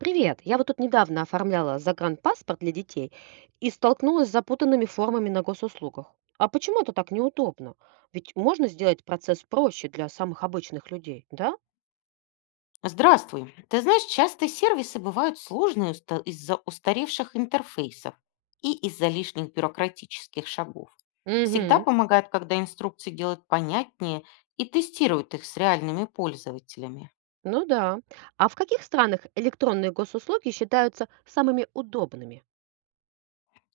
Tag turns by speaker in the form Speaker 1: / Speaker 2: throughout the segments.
Speaker 1: Привет! Я вот тут недавно оформляла загранпаспорт для детей и столкнулась с запутанными формами на госуслугах. А почему это так неудобно? Ведь можно сделать процесс проще для самых обычных людей, да?
Speaker 2: Здравствуй. Ты знаешь, часто сервисы бывают сложные из-за устаревших интерфейсов и из-за лишних бюрократических шагов. Всегда
Speaker 1: Угу.
Speaker 2: помогает, когда инструкции делают понятнее и тестируют их с реальными пользователями.
Speaker 1: Ну да. А в каких странах электронные госуслуги считаются самыми удобными?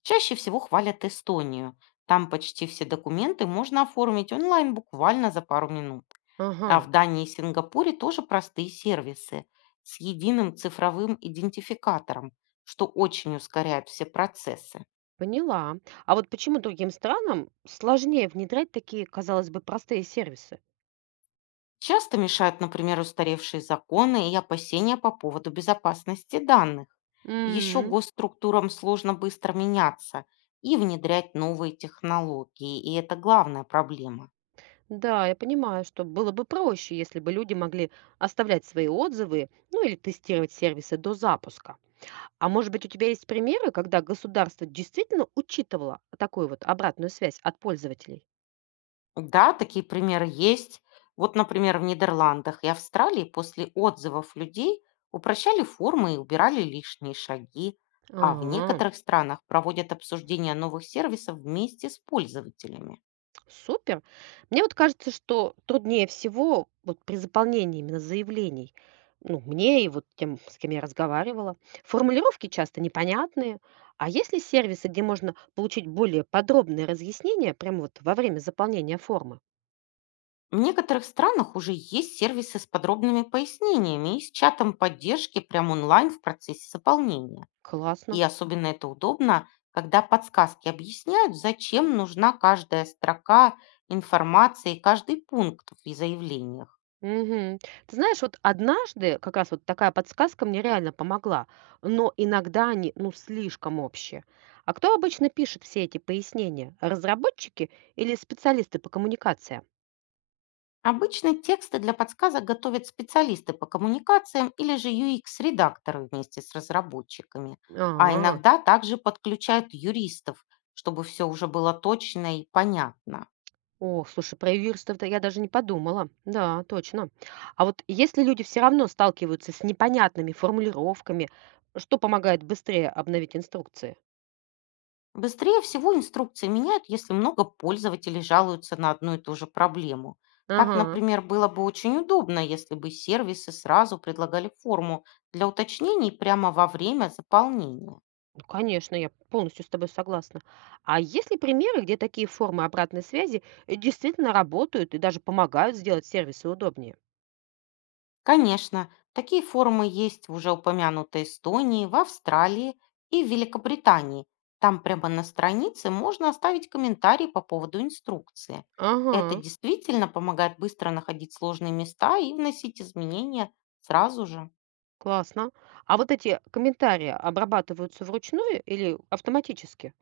Speaker 2: Чаще всего хвалят Эстонию. Там почти все документы можно оформить онлайн буквально за пару минут.
Speaker 1: Ага,
Speaker 2: А в Дании и Сингапуре тоже простые сервисы с единым цифровым идентификатором, что очень ускоряет все процессы.
Speaker 1: поняла. А вот почему другим странам сложнее внедрять такие, казалось бы, простые сервисы?
Speaker 2: Часто мешают, например, устаревшие законы и опасения по поводу безопасности данных. Еще госструктурам сложно быстро меняться и внедрять новые технологии, и это главная проблема.
Speaker 1: Да, я понимаю, что было бы проще, если бы люди могли оставлять свои отзывы, ну или тестировать сервисы до запуска. А может быть, у тебя есть примеры, когда государство действительно учитывало такую вот обратную связь от пользователей?
Speaker 2: Да, такие примеры есть. Вот, например, в Нидерландах и Австралии после отзывов людей упрощали формы и убирали лишние шаги, а в
Speaker 1: А,
Speaker 2: некоторых странах проводят обсуждение новых сервисов вместе с пользователями.
Speaker 1: супер. Мне вот кажется, что труднее всего вот при заполнении именно заявлений, ну, мне и вот тем, с кем я разговаривала, формулировки часто непонятные. А есть ли сервисы, где можно получить более подробные разъяснения прямо вот во время заполнения формы?
Speaker 2: В некоторых странах уже есть сервисы с подробными пояснениями и с чатом поддержки прямо онлайн в процессе заполнения. И
Speaker 1: Классно.
Speaker 2: особенно это удобно, когда подсказки объясняют, зачем нужна каждая строка информации, и каждый пункт в заявлениях.
Speaker 1: Мгм. Ты знаешь, вот однажды как раз вот такая подсказка мне реально помогла, но иногда они, ну, слишком общие. А кто обычно пишет все эти пояснения? Разработчики или специалисты по коммуникациям?
Speaker 2: Обычно тексты для подсказок готовят специалисты по коммуникациям или же UX-редакторы вместе с разработчиками. А
Speaker 1: А,
Speaker 2: иногда также подключают юристов, чтобы все уже было точно и понятно.
Speaker 1: о, слушай, про юристов-то я даже не подумала. Да, точно. А вот если люди все равно сталкиваются с непонятными формулировками, что помогает быстрее обновить инструкции?
Speaker 2: Быстрее всего инструкции меняют, если много пользователей жалуются на одну и ту же проблему. Так,
Speaker 1: Ага,
Speaker 2: например, было бы очень удобно, если бы сервисы сразу предлагали форму для уточнений прямо во время заполнения.
Speaker 1: ну, конечно, я полностью с тобой согласна. А есть ли примеры, где такие формы обратной связи действительно работают и даже помогают сделать сервисы удобнее?
Speaker 2: Конечно, такие формы есть в уже упомянутой Эстонии, в Австралии и в Великобритании. Там прямо на странице можно оставить комментарий по поводу инструкции. Это
Speaker 1: Ага,
Speaker 2: действительно помогает быстро находить сложные места и вносить изменения сразу же.
Speaker 1: классно. А вот эти комментарии обрабатываются вручную или автоматически?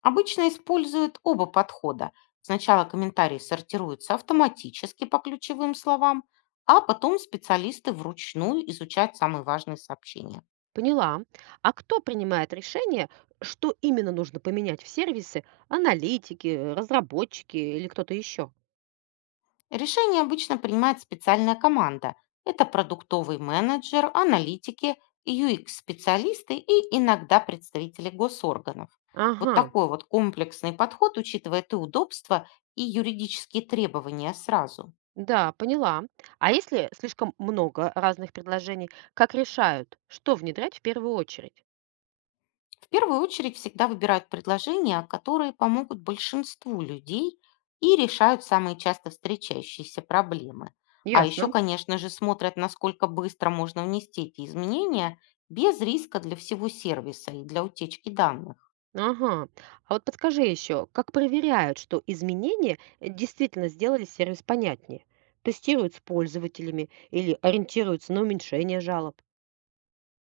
Speaker 2: Обычно используют оба подхода. Сначала комментарии сортируются автоматически по ключевым словам, а потом специалисты вручную изучают самые важные сообщения.
Speaker 1: Поняла. А кто принимает решение, что именно нужно поменять в сервисе? Аналитики, разработчики или кто-то еще?
Speaker 2: Решение обычно принимает специальная команда. Это продуктовый менеджер, аналитики, UX-специалисты и иногда представители госорганов. Вот
Speaker 1: Ага,
Speaker 2: такой вот комплексный подход учитывает и удобство, и юридические требования сразу.
Speaker 1: да, поняла. А если слишком много разных предложений, как решают, что внедрять в первую очередь?
Speaker 2: В первую очередь всегда выбирают предложения, которые помогут большинству людей и решают самые часто встречающиеся проблемы. А еще,
Speaker 1: Ясно.
Speaker 2: конечно же, смотрят, насколько быстро можно внести эти изменения без риска для всего сервиса и для утечки данных.
Speaker 1: Ага. А вот подскажи еще, как проверяют, что изменения действительно сделали сервис понятнее? Тестируют с пользователями или ориентируются на уменьшение жалоб?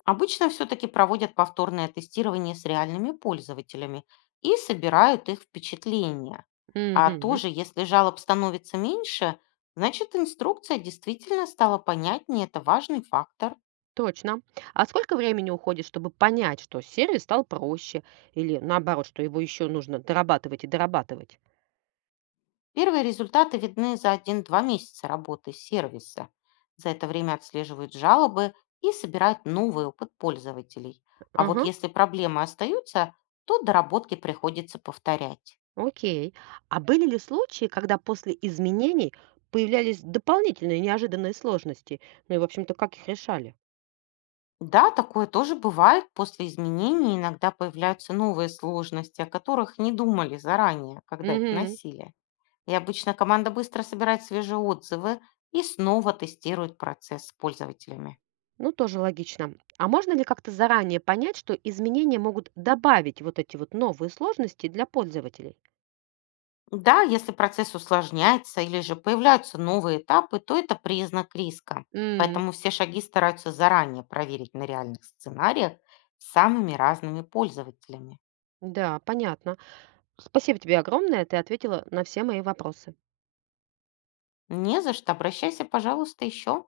Speaker 2: Обычно все-таки проводят повторное тестирование с реальными пользователями и собирают их впечатления. А
Speaker 1: Угу.
Speaker 2: тоже, если жалоб становится меньше, значит инструкция действительно стала понятнее, это важный фактор.
Speaker 1: Точно. А сколько времени уходит, чтобы понять, что сервис стал проще, или наоборот, что его еще нужно дорабатывать и дорабатывать?
Speaker 2: Первые результаты видны за один-два месяца работы сервиса. За это время отслеживают жалобы и собирают новый опыт пользователей. А вот
Speaker 1: Ага,
Speaker 2: если проблемы остаются, то доработки приходится повторять.
Speaker 1: окей. А были ли случаи, когда после изменений появлялись дополнительные неожиданные сложности? Ну и, в общем-то, как их решали?
Speaker 2: Да, такое тоже бывает. После изменений иногда появляются новые сложности, о которых не думали заранее, когда их
Speaker 1: Угу.
Speaker 2: вносили. И обычно команда быстро собирает свежие отзывы и снова тестирует процесс с пользователями.
Speaker 1: Ну, тоже логично. А можно ли как-то заранее понять, что изменения могут добавить вот эти вот новые сложности для пользователей?
Speaker 2: Да, если процесс усложняется или же появляются новые этапы, то это признак риска.
Speaker 1: М,
Speaker 2: Поэтому все шаги стараются заранее проверить на реальных сценариях с самыми разными пользователями.
Speaker 1: Да, понятно. Спасибо тебе огромное, ты ответила на все мои вопросы.
Speaker 2: Не за что, обращайся, пожалуйста, еще.